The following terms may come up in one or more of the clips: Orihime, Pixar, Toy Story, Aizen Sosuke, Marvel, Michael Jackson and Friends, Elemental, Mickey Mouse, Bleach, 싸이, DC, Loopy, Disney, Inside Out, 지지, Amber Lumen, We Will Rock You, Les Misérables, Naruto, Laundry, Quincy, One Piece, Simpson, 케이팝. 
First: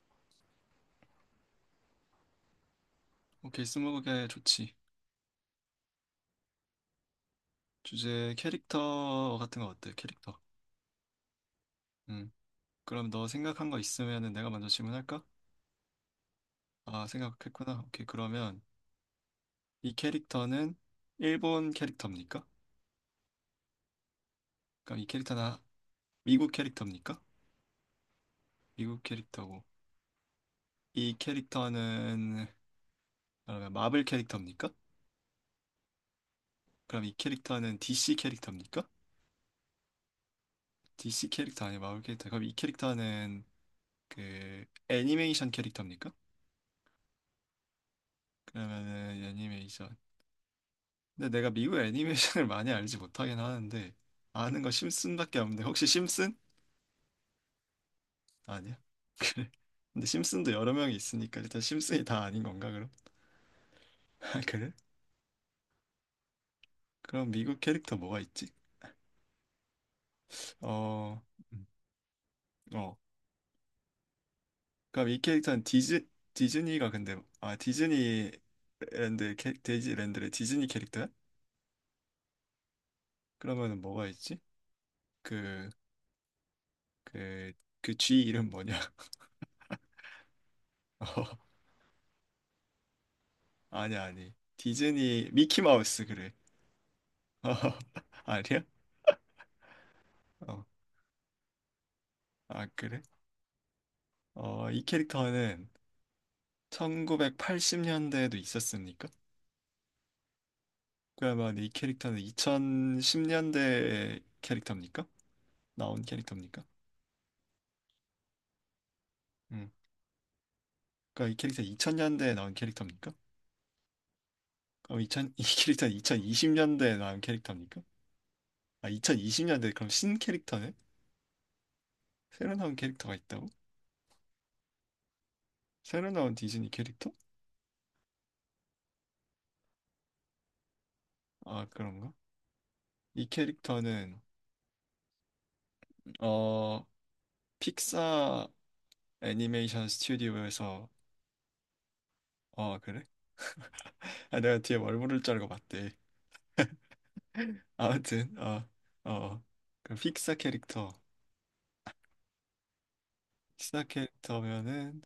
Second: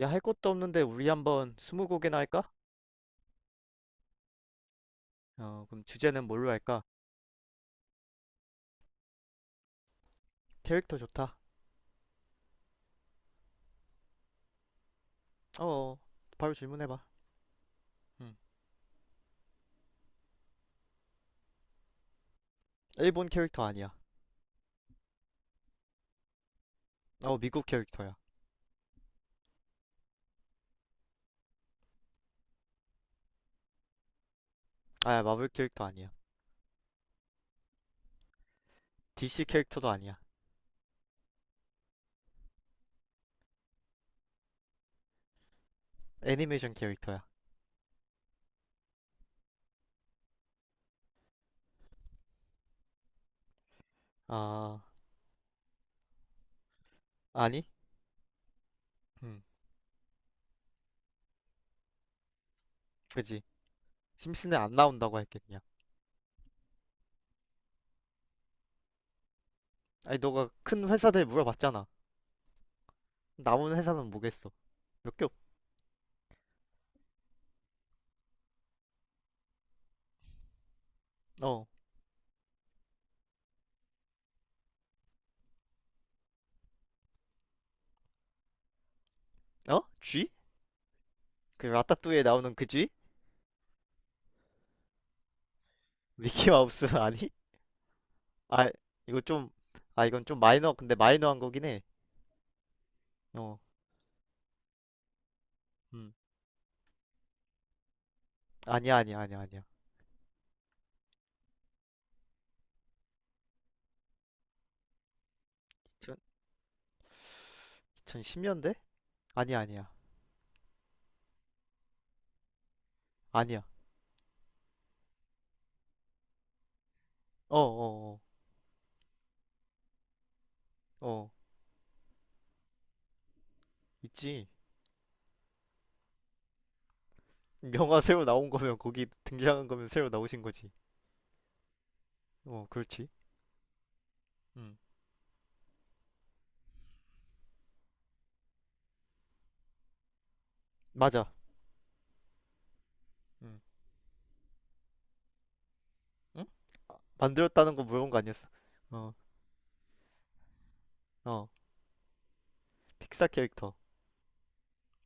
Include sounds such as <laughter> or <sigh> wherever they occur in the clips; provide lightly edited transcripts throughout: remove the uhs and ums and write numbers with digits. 야, 할 것도 없는데 우리 한번 스무고개나 할까? 오케이, 스무고개 좋지. 그럼 주제는 뭘로 할까? 주제 캐릭터 같은 거 어때? 캐릭터. 캐릭터 좋다. 음. 그럼 너 생각한 거 있으면은 내가 먼저 질문할까? 어, 어. 바로 질문해봐. 아, 생각했구나. 오케이, 음. 그러면 이 캐릭터는 일본 캐릭터입니까? 일본 캐릭터 아니야. 그럼 이 캐릭터는 미국 캐릭터입니까? 어, 미국 캐릭터야. 미국 캐릭터고. 이 캐릭터는 그러면 마블 캐릭터입니까? 아, 마블 캐릭터 아니야. 그럼 이 캐릭터는 DC 캐릭터입니까? DC 캐릭터도 아니야. DC 캐릭터 아니 마블 캐릭터. 그럼 이 캐릭터는 그 애니메이션 캐릭터입니까? 애니메이션 캐릭터야. 그러면은 애니메이션 근데 내가 미국 애니메이션을 많이 알지 못하긴 하는데 아는 거 아, 심슨밖에 없는데 혹시 심슨? 아니? 아니야. 음, 근데 심슨도 여러 명이 있으니까 일단 심슨이 다 아닌 건가 그럼? 그지. <laughs> 아, 심슨은 그래? 안 나온다고 할게, 그냥. 그럼 미국 캐릭터 뭐가 있지? 아니, 너가 큰 어, 회사들 음, 물어봤잖아. 어. 남은 회사는 뭐겠어? 그럼 몇 이 개 없, 캐릭터는 디즈니가, 근데 아, 디즈니랜드 캐 디즈랜드의 디즈니 캐릭터야? 어, 그러면은 뭐가 있지? 그 그 그 쥐 이름 뭐냐? <laughs> 어? 쥐? 어, 그 라따뚜이에 나오는 그 쥐? 아니 아니 디즈니 미키 마우스 그래. 미키 마우스 <laughs> 아니? <laughs> 어, 아니야? 아, 이거 좀, 아, 이건 좀 어. 마이너, 근데 마이너한 거긴 해. 아, 그래? 어, 어, 이 캐릭터는 음. 1980년대에도 아니야, 있었습니까? 아니야, 아니야, 아니야. 그러면 이 캐릭터는 2010년대 캐릭터입니까? 나온 캐릭터입니까? 2010년대 아니야, 음. 아니야. 그러니까 이 캐릭터 2000년대에 나온 캐릭터입니까? 아니야. 그럼 2 0 <laughs> 이 캐릭터는 2020년대에 나온 어, 캐릭터입니까? 어, 아, 2020년대 그럼 신 캐릭터네? 어, 어. 새로 나온 캐릭터가 있다고? 있지. 새로 나온 디즈니 캐릭터? 영화 새로 나온 거면, 거기 등장한 거면 새로 나오신 거지. 아, 그런가? 어, 그렇지. 이 캐릭터는 음. 어, 픽사 애니메이션 스튜디오에서. 맞아. 어, 그래? 음. 아, 내가 뒤에 뭘 부를 줄 알고 봤대. 응? 아, 만들었다는 거 물어본 거 아무튼 아니었어. 어, 어, 어, 그 픽사 캐릭터, 어. 픽사 캐릭터. 픽사 캐릭터면은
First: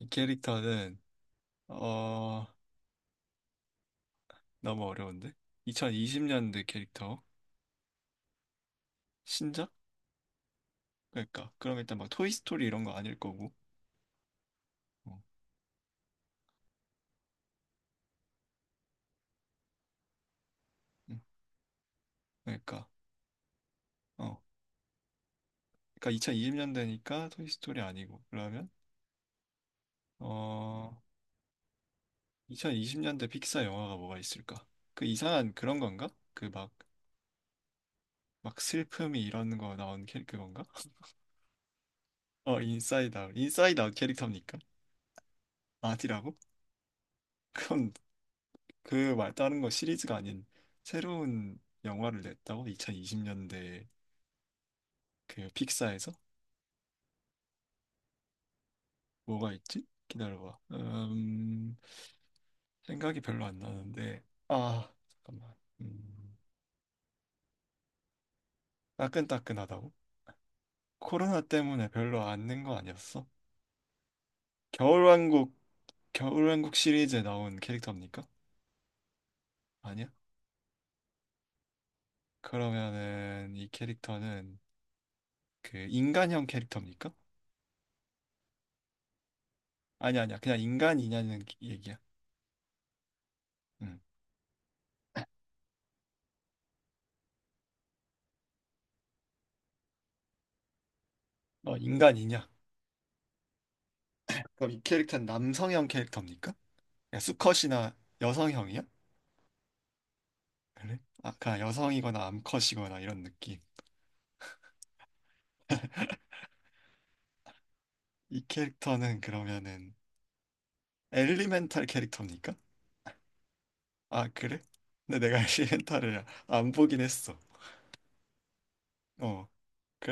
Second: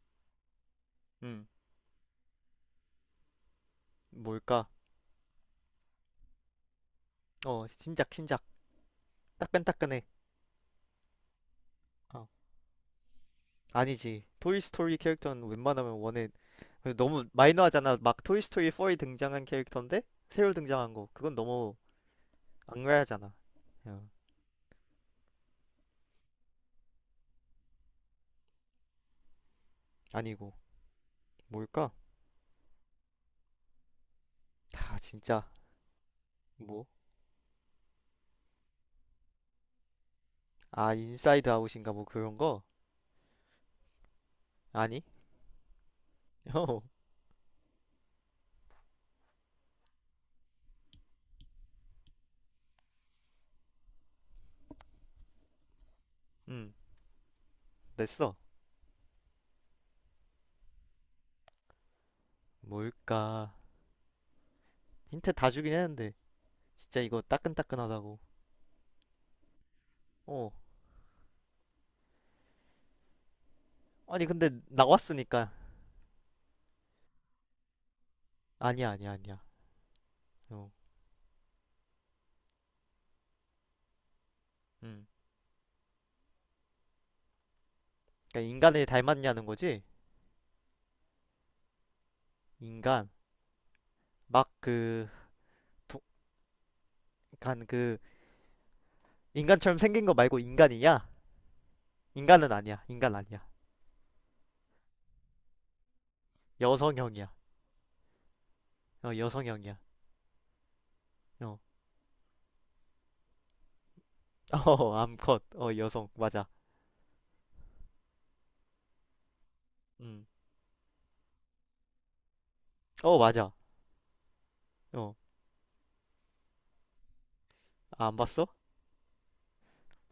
이 캐릭터는 음. 어, 뭘까? 너무 어려운데? 2020년대 캐릭터 어, 신작, 신작. 신작? 따끈따끈해. 그러니까 그럼 일단 막 어. 토이 스토리 이런 거 아닐 거고. 아니지. 토이 스토리 어, 캐릭터는 웬만하면 원에, 그래서 너무 마이너하잖아. 막 토이스토리 4에 등장한 캐릭터인데 새로 등장한 거. 음, 그건 너무 그러니까 악랄하잖아. 야, 어, 그러니까 2020년대니까 토이 스토리 아니고 그러면 아니고 어 뭘까? 2020년대 픽사 영화가 뭐가 있을까? 다 그 진짜. 이상한 그런 건가? 그 막 뭐? 막 슬픔이 이런 거 나온 캐릭터 건가? 아 인사이드 아웃인가 뭐 그런 어, 거? 인사이드 아웃. 인사이드 아웃 캐릭터입니까? 아니? 아디라고? <laughs> 어, <laughs> 그건 그 말 다른 거 시리즈가 아닌 새로운 영화를 냈다고? 2020년대 그 픽사에서? 음 됐어. 뭐가 있지? 기다려봐. 생각이 별로 뭘까? 안 나는데. 아, 힌트 다 잠깐만. 주긴 했는데 음, 진짜 이거 따끈따끈하다고. 따끈따끈하다고? 어. 코로나 때문에 별로 안 낸 거 아니었어? 아니 근데 나왔으니까. 겨울왕국, 겨울왕국 시리즈에 나온 캐릭터입니까? 아니야 아니야 아니야. 아니야? 어, 그러면은 이 캐릭터는 음 그 인간형 캐릭터입니까? 그러니까 인간을 닮았냐는 거지? 아니, 아니야. 그냥 인간이냐는 얘기야. 인간, 응. 막 그 간그 인간처럼 생긴 거 말고 인간이냐? 어너 인간이냐? 인간은 아니야. 인간 아니야. 그럼 이 캐릭터는 남성형 캐릭터입니까? 그냥 여성형이야. 수컷이나 여성형이야? 어, 여성형이야. 그래? 아, 어. 그냥 여성이거나 암컷이거나 이런 느낌. <laughs> 어, 암컷. 어, 여성. 맞아. 이 캐릭터는 그러면은 음. 엘리멘탈 캐릭터입니까? 어, 맞아. 아, 그래? 어. 근데 내가 <laughs> 엘리멘탈을 안 보긴 했어. 아, 안 봤어? 어.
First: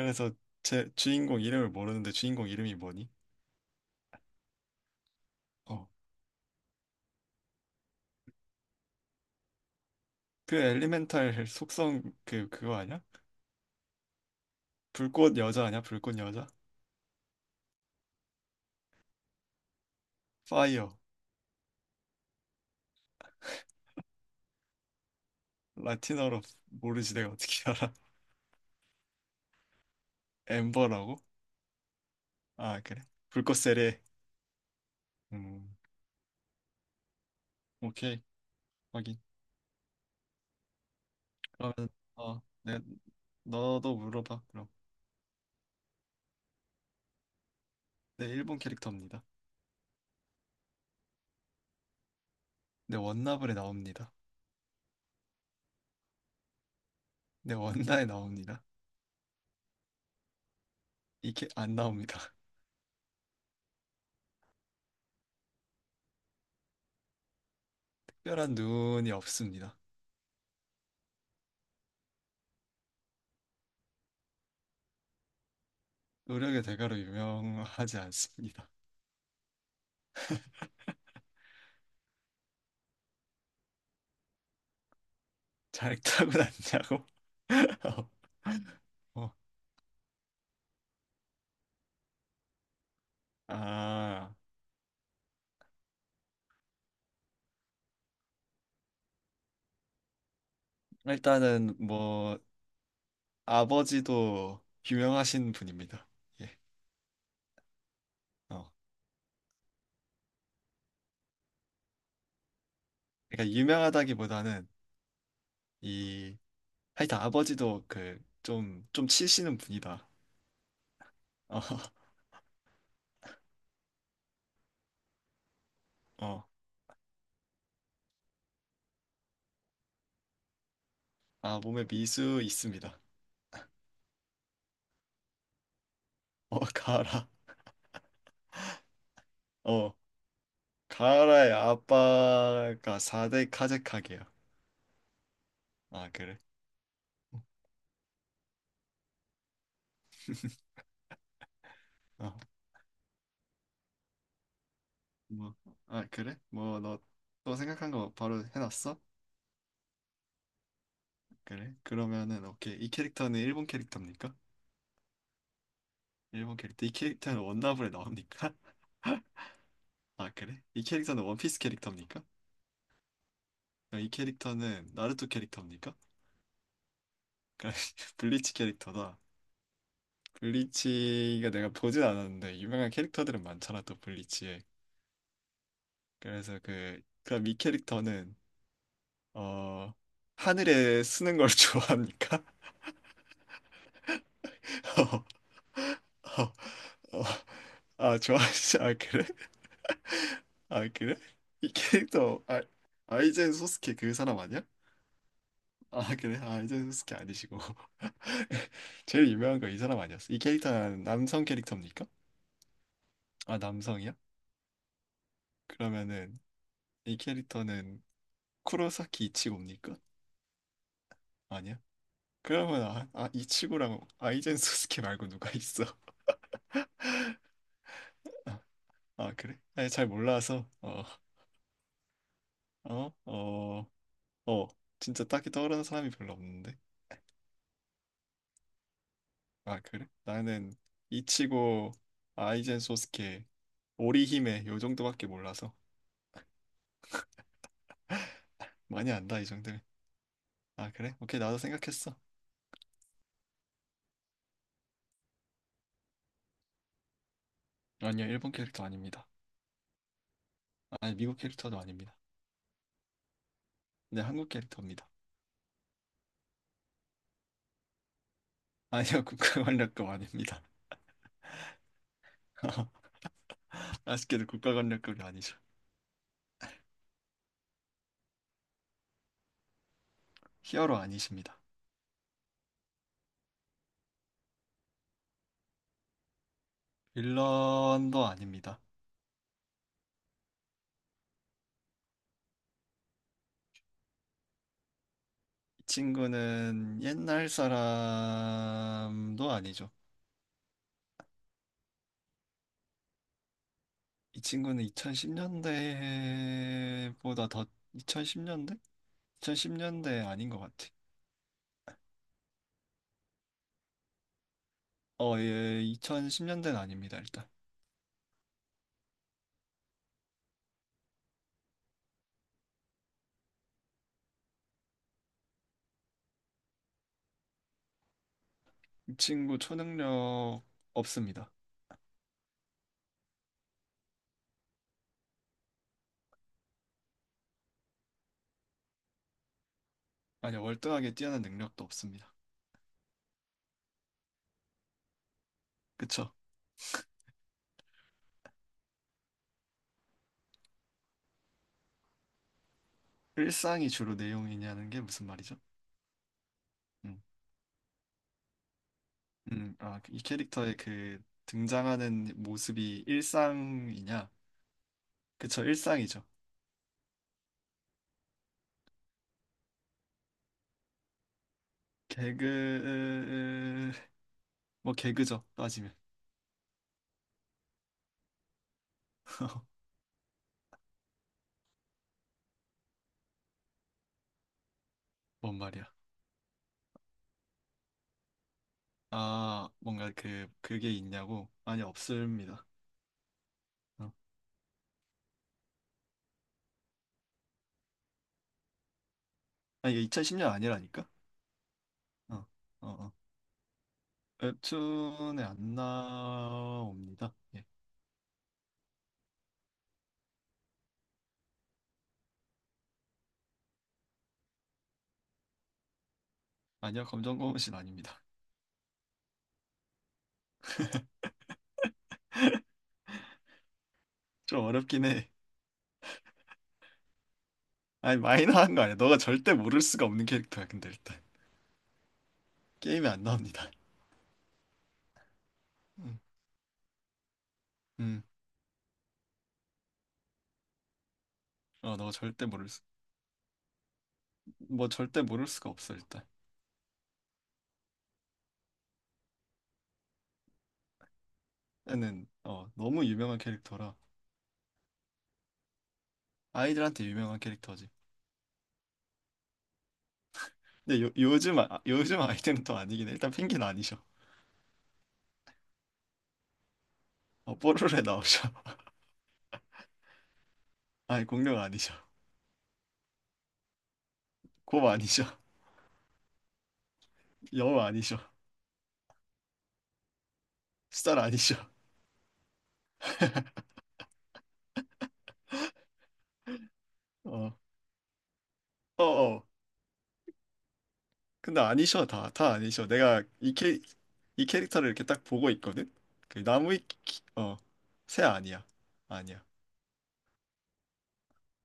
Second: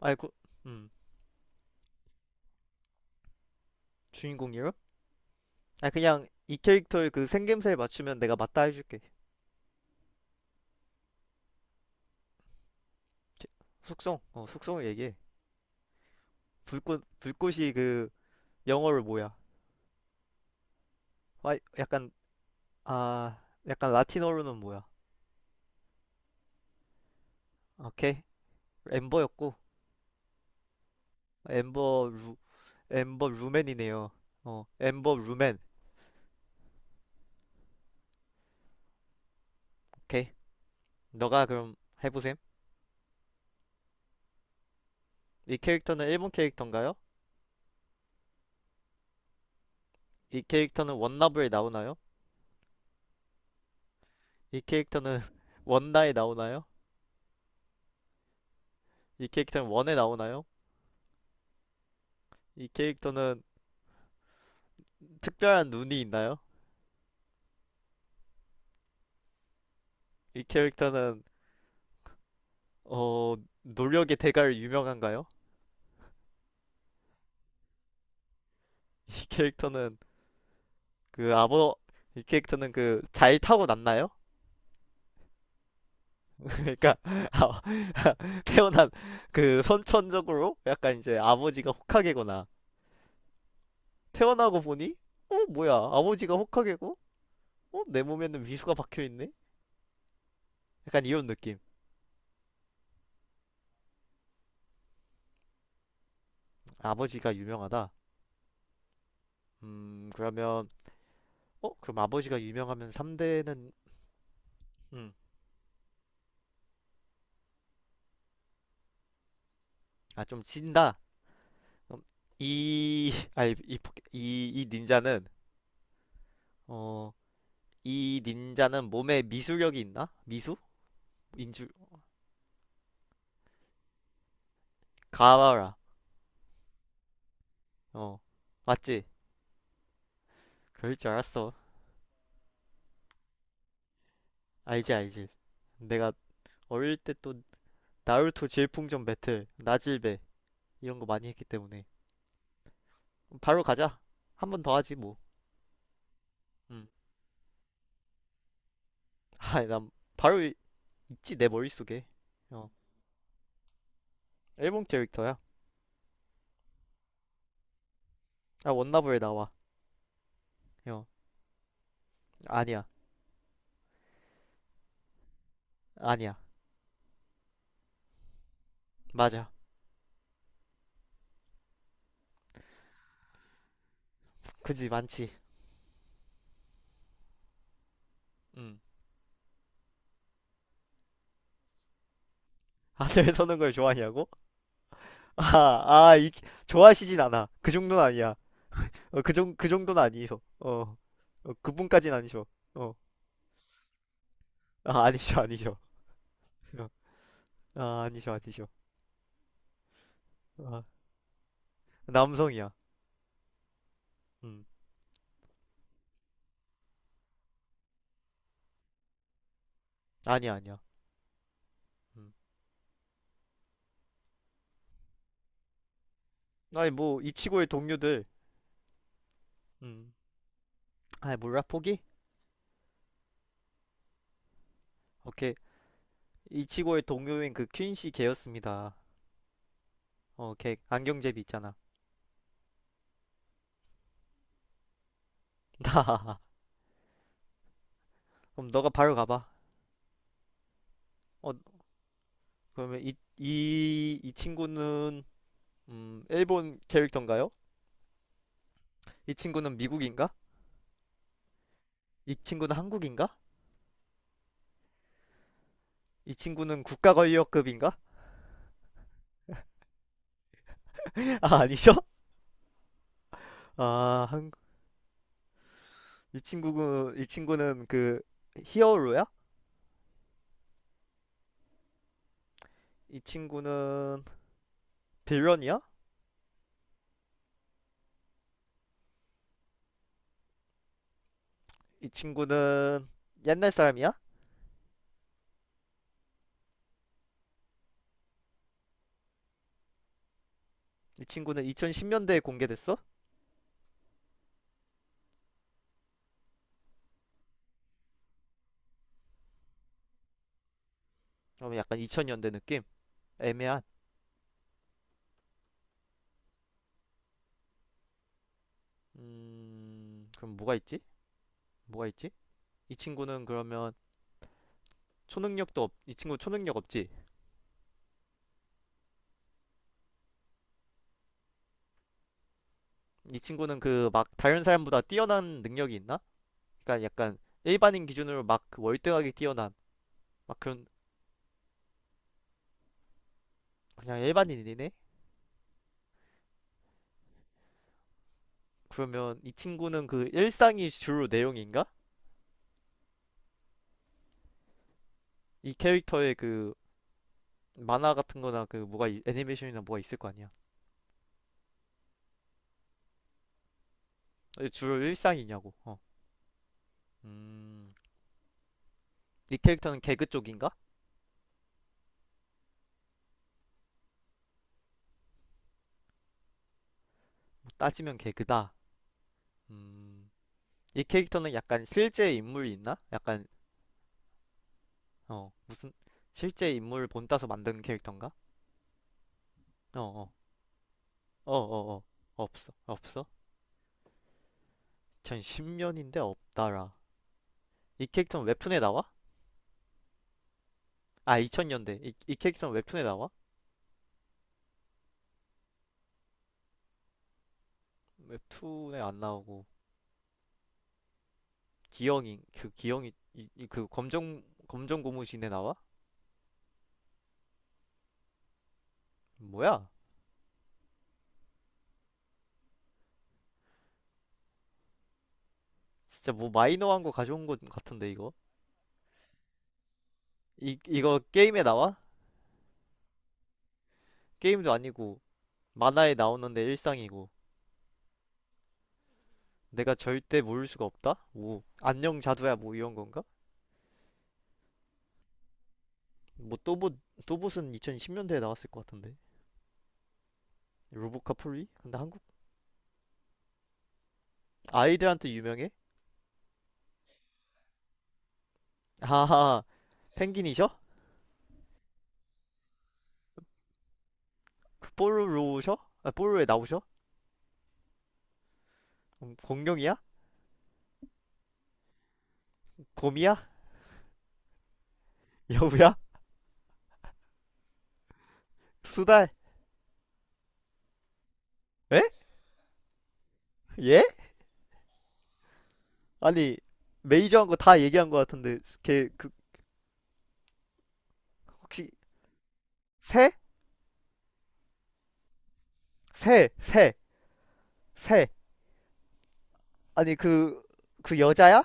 아이고. 음. 제 주인공 이름을 모르는데 주인공 이름이 뭐니? 주인공이요? 아, 어. 그냥 이 캐릭터의 그 생김새를 맞추면 내가 맞다 해줄게. 그 엘리멘탈 속성 그거 아니야? 캐- 숙성. 어, 숙성을 얘기해. 불꽃 여자 아니야? 불꽃 여자? 불꽃이 그 영어로 뭐야? 파이어. 아, 약간, 아, 약간 라틴어로는 뭐야? 라틴어로 모르지, 내가 어떻게 알아? <laughs> 오케이. 엠버였고, 엠버라고? 엠버 루, 아, 그래. 엠버 불꽃세례. 루맨이네요. 어, 엠버 루맨. 음. 오케이. 확인. 오케이. 너가 그럼 그러면 해보셈. 어, 네, 너도 물어봐 그럼. 이 캐릭터는 일본 캐릭터인가요? 네, 일본 캐릭터입니다. 이 캐릭터는 원나블에 나오나요? 네, 원나블에 나옵니다. 이 캐릭터는 <laughs> 원나에 나오나요? 네, 원나에 나옵니다. 이 캐릭터는 원에 나오나요? 이게 안 나옵니다. <laughs> 이 캐릭터는 특별한 눈이 있나요? 특별한 눈이 없습니다. 이 캐릭터는 어, 노력의 대가로 유명한가요? 노력의 대가로 유명하지 않습니다. 이 캐릭터는 그 아버, 이 캐릭터는 그 잘 타고났나요? 잘 그러니까 타고났냐고? <laughs> 아, <laughs> 태어난, 어, 어. 그 선천적으로 약간 이제 아버지가 호카게거나 아, 태어나고 보니, 어 뭐야, 아버지가 호카게고, 어 내 몸에는 미수가 박혀 있네, 약간 이런 느낌. 일단은 뭐 아버지도 유명하신 분입니다. 예. 아버지가 유명하다. 어. 그러면, 어 그럼 아버지가 유명하면 그러니까 3대는, 유명하다기보다는 이, 하여튼 아버지도 그 좀 치시는 분이다. 아 좀 진다. 어, <laughs> 그럼 이, <laughs> 아니 이, 포- 이, 이 닌자는, 어, 어, 이 닌자는 몸에 미수력이 있나, 미수, 인아, 주 몸에 미수 있습니다. 가와라. 어, 가라. 어 맞지. 어, 그럴 줄 가라의 알았어. 아빠가 4대 카제카게야. 알지 알지. 아, 내가 그래? 어릴 때 또 나루토 질풍전 배틀 나질배 이런 거 많이 했기 때문에 어, 바로 가자. 한 번 더 하지 뭐. 뭐, 아, 그래? 뭐, 음. 너 또 생각한 거 바로 해놨어? 아, <laughs> 난 바로 이- 있지, 내 그래? 머릿속에. 그러면은 어. 오케이, 이 캐릭터는 일본 캐릭터입니까? 앨범 캐릭터야. 일본 캐릭터. 이 캐릭터는 원나블에 나옵니까? 아, <laughs> 원나블에 나와. 아, 그래? 이 어. 캐릭터는 원피스 캐릭터입니까? 아니야. 그럼 이 캐릭터는 나루토 캐릭터입니까? 아니야. <laughs> 블리치 캐릭터다. 맞아. 블리치가, 내가 보진 않았는데 유명한 캐릭터들은 많잖아 또 블리치에. 그지 많지. 그래서 그 그럼 이 캐릭터는 음. 어, 하늘에 쓰는 걸 <laughs> 좋아합니까? 하늘 <laughs> 서는 걸 좋아하냐고? <laughs> 어, <laughs> 아, 아, 이, 어, 좋아하시진 어. 않아. 그 정도는 아, 아니야. 좋아하시 아, 어, 그래? 그 정, 그 정도는 아니셔. 아, 어, 그래? 어, 이 그분까진 캐릭터 아니셔. 아, 어, 아이젠 소스케 그 사람 아니야? 아, 아니셔, 아니셔. 아, 그래? 아, 아이젠 어, 소스케 아니시고 아, 아니셔, 아니셔. <laughs> 제일 유명한 거 이 사람 아니었어? 이 아, 캐릭터는 남성 캐릭터입니까? 남성이야. 아, 남성이야? 음, 그러면은 이 캐릭터는 쿠로사키 이치고입니까? 아니야, 아니야. 아니야? 음. 그러면 아, 아, 이치고랑 아이젠 소스케 말고 누가 있어? 아니, 뭐, <laughs> 이치고의 동료들. 아, 아, 그래? 아니, 잘 음. 몰라서 아, 몰라, 포기? 어어어, 어, 진짜 딱히 오케이. 떠오르는 사람이 별로 없는데. 이치고의 동료인 그 퀸시 걔였습니다. 아, 그래? 어, 나는 걔 안경제비 있잖아. 이치고, 아이젠 소스케, 오리히메 요 정도밖에 몰라서. <laughs> 나. 그럼 너가 많이 바로 안다 가봐. 이 정도면. 아, 그래? 오케이. 어, 나도 생각했어. 그러면 이, 이, 이 친구는, 일본 캐릭터인가요? 아니요, 일본 캐릭터 아닙니다. 이 친구는 미국인가? 아니, 미국 캐릭터도 아닙니다. 이 친구는 한국인가? 네, 한국 캐릭터입니다. 이 친구는 국가권력급인가? 아니요, <laughs> 국가 활력도 아닙니다. <laughs> 아, 아니죠? <laughs> 아, 아쉽게도 한, 국가관리급이 아니죠. 이 친구는, 이 친구는 그 히어로야? 히어로 아니십니다. 이 친구는 빌런이야? 빌런도 아닙니다. 이 친구는 옛날 사람이야? 이 친구는 옛날 사람도 아니죠. 이 친구는 2010년대에 공개됐어? 이 친구는 2010년대보다 더. 2010년대? 2010년대 아닌 것 같아. 그러면 약간 2000년대 느낌? 애매한. 어, 예, 2010년대는 아닙니다, 일단. 그럼 뭐가 있지? 뭐가 있지? 이 친구는 그러면 초능력도 없, 이 친구 초능력 없지? 이 친구 초능력 없습니다. 이 친구는 그 막 다른 사람보다 뛰어난 능력이 있나? 그러니까 약간 일반인 기준으로 막그 월등하게 뛰어난, 아니, 막 그런, 월등하게 뛰어난 능력도 없습니다. 그냥 일반인이네? 그쵸? 그러면 이 친구는 그 일상이 주로 내용인가? 일상이 주로 내용이냐는 게 무슨 말이죠? 이 캐릭터의 그 음. 만화 같은 거나 그 뭐가 있- 애니메이션이나 뭐가 아, 그 있을 이 거 아니야? 캐릭터의 그 등장하는 모습이 일상이냐? 어, 주로 그쵸, 일상이냐고. 어. 일상이죠. 음. 이 캐릭터는 개그 쪽인가? 개그, 뭐 개그죠, 따지면. 뭐 따지면 개그다. <laughs> 음, 이 캐릭터는 약간 실제 인물이 있나? 약간, 어, 뭔 말이야. 무슨, 실제 인물 본따서 만든 캐릭터인가? 아, 어, 뭔가 어, 그, 그게 있냐고? 어, 아니, 어, 어, 없습니다. 없어, 없어? 어. 2010년인데 없다라. 이 캐릭터는 웹툰에 나와? 아니, 이게 2010년 아니라니까? 아, 2000년대. 이, 이 어, 캐릭터는 어, 웹툰에 어. 나와? 웹툰에 안 나옵니다. 예. 웹툰에 안 나오고, 기영이, 그 기영이, 이, 이- 그 검정, 검정 고무신에 나와? 아니요, 검정고무신 아닙니다. 뭐야? 좀 어렵긴 해. 진짜 뭐 마이너한 거 가져온 것 같은데, 아니, 이거? 마이너한 거 아니야. 너가 절대 모를 수가 없는 캐릭터야, 이, 근데 일단. 이거 게임에 나와? 게임에 안 나옵니다. 게임도 아니고, 만화에 음. 나오는데 일상이고 음. 내가 절대 모를 수가 없다? 오 어, 너 안녕 절대 자두야 모를 뭐 수, 이런 건가? 뭐 절대 모를 수가 없어 일단. 뭐 또봇, 또봇은 2010년대에 나왔을 것 같은데, 로보카폴리? 근데 한국 얘는 어, 너무 유명한 캐릭터라 아이들한테 유명해? 아이들한테 유명한 캐릭터지. 하하. 펭귄이셔? 근데 요즘 아, 요즘 아이들은 또 아니긴 해. 일단 펭귄 아니셔. 그 뽀로로셔? 아 뽀로로에 나오셔? 어, 뽀로로에 나오셔. <laughs> 공룡이야? 아니, 공룡 아니셔. 곰이야? 곰 아니셔. <laughs> 여우야? 여우 아니셔. 수달? 수달 아니셔. 에? 예? 아니 메이저한 어, 거 다 얘기한 것 같은데 어, 걔 그, 어. 근데 혹시 아니셔. 다 아니셔. 내가 새? 이 캐, 이 캐릭터를 이렇게 딱 보고 있거든. 그 새, 새, 나무위키, 어, 새 새. 아니야. 아니야. 아니 그, 그 여자야?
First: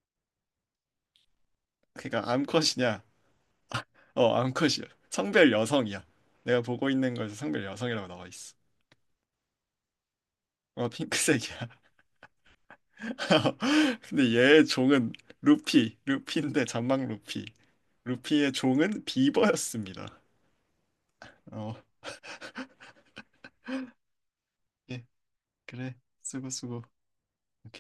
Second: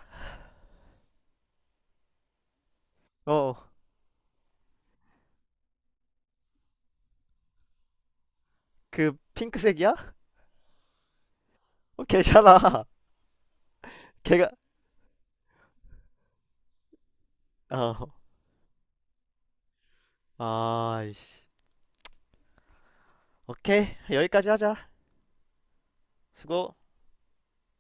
그러니까 암컷이냐? 어, 어. 어, 암컷이야. 성별 여성이야. 내가 보고 있는 거에서 성별 여성이라고 나와 있어. 그 핑크색이야? 어, 핑크색이야. 어, 괜찮아. <laughs> <laughs> 근데 걔가, 얘 종은 루피인데 잔망 루피. 어, 루피의 종은 비버였습니다. 아, 어, 오케이. 여기까지 하자. 예, 그래. 수고, 수고. 수고. 오케이.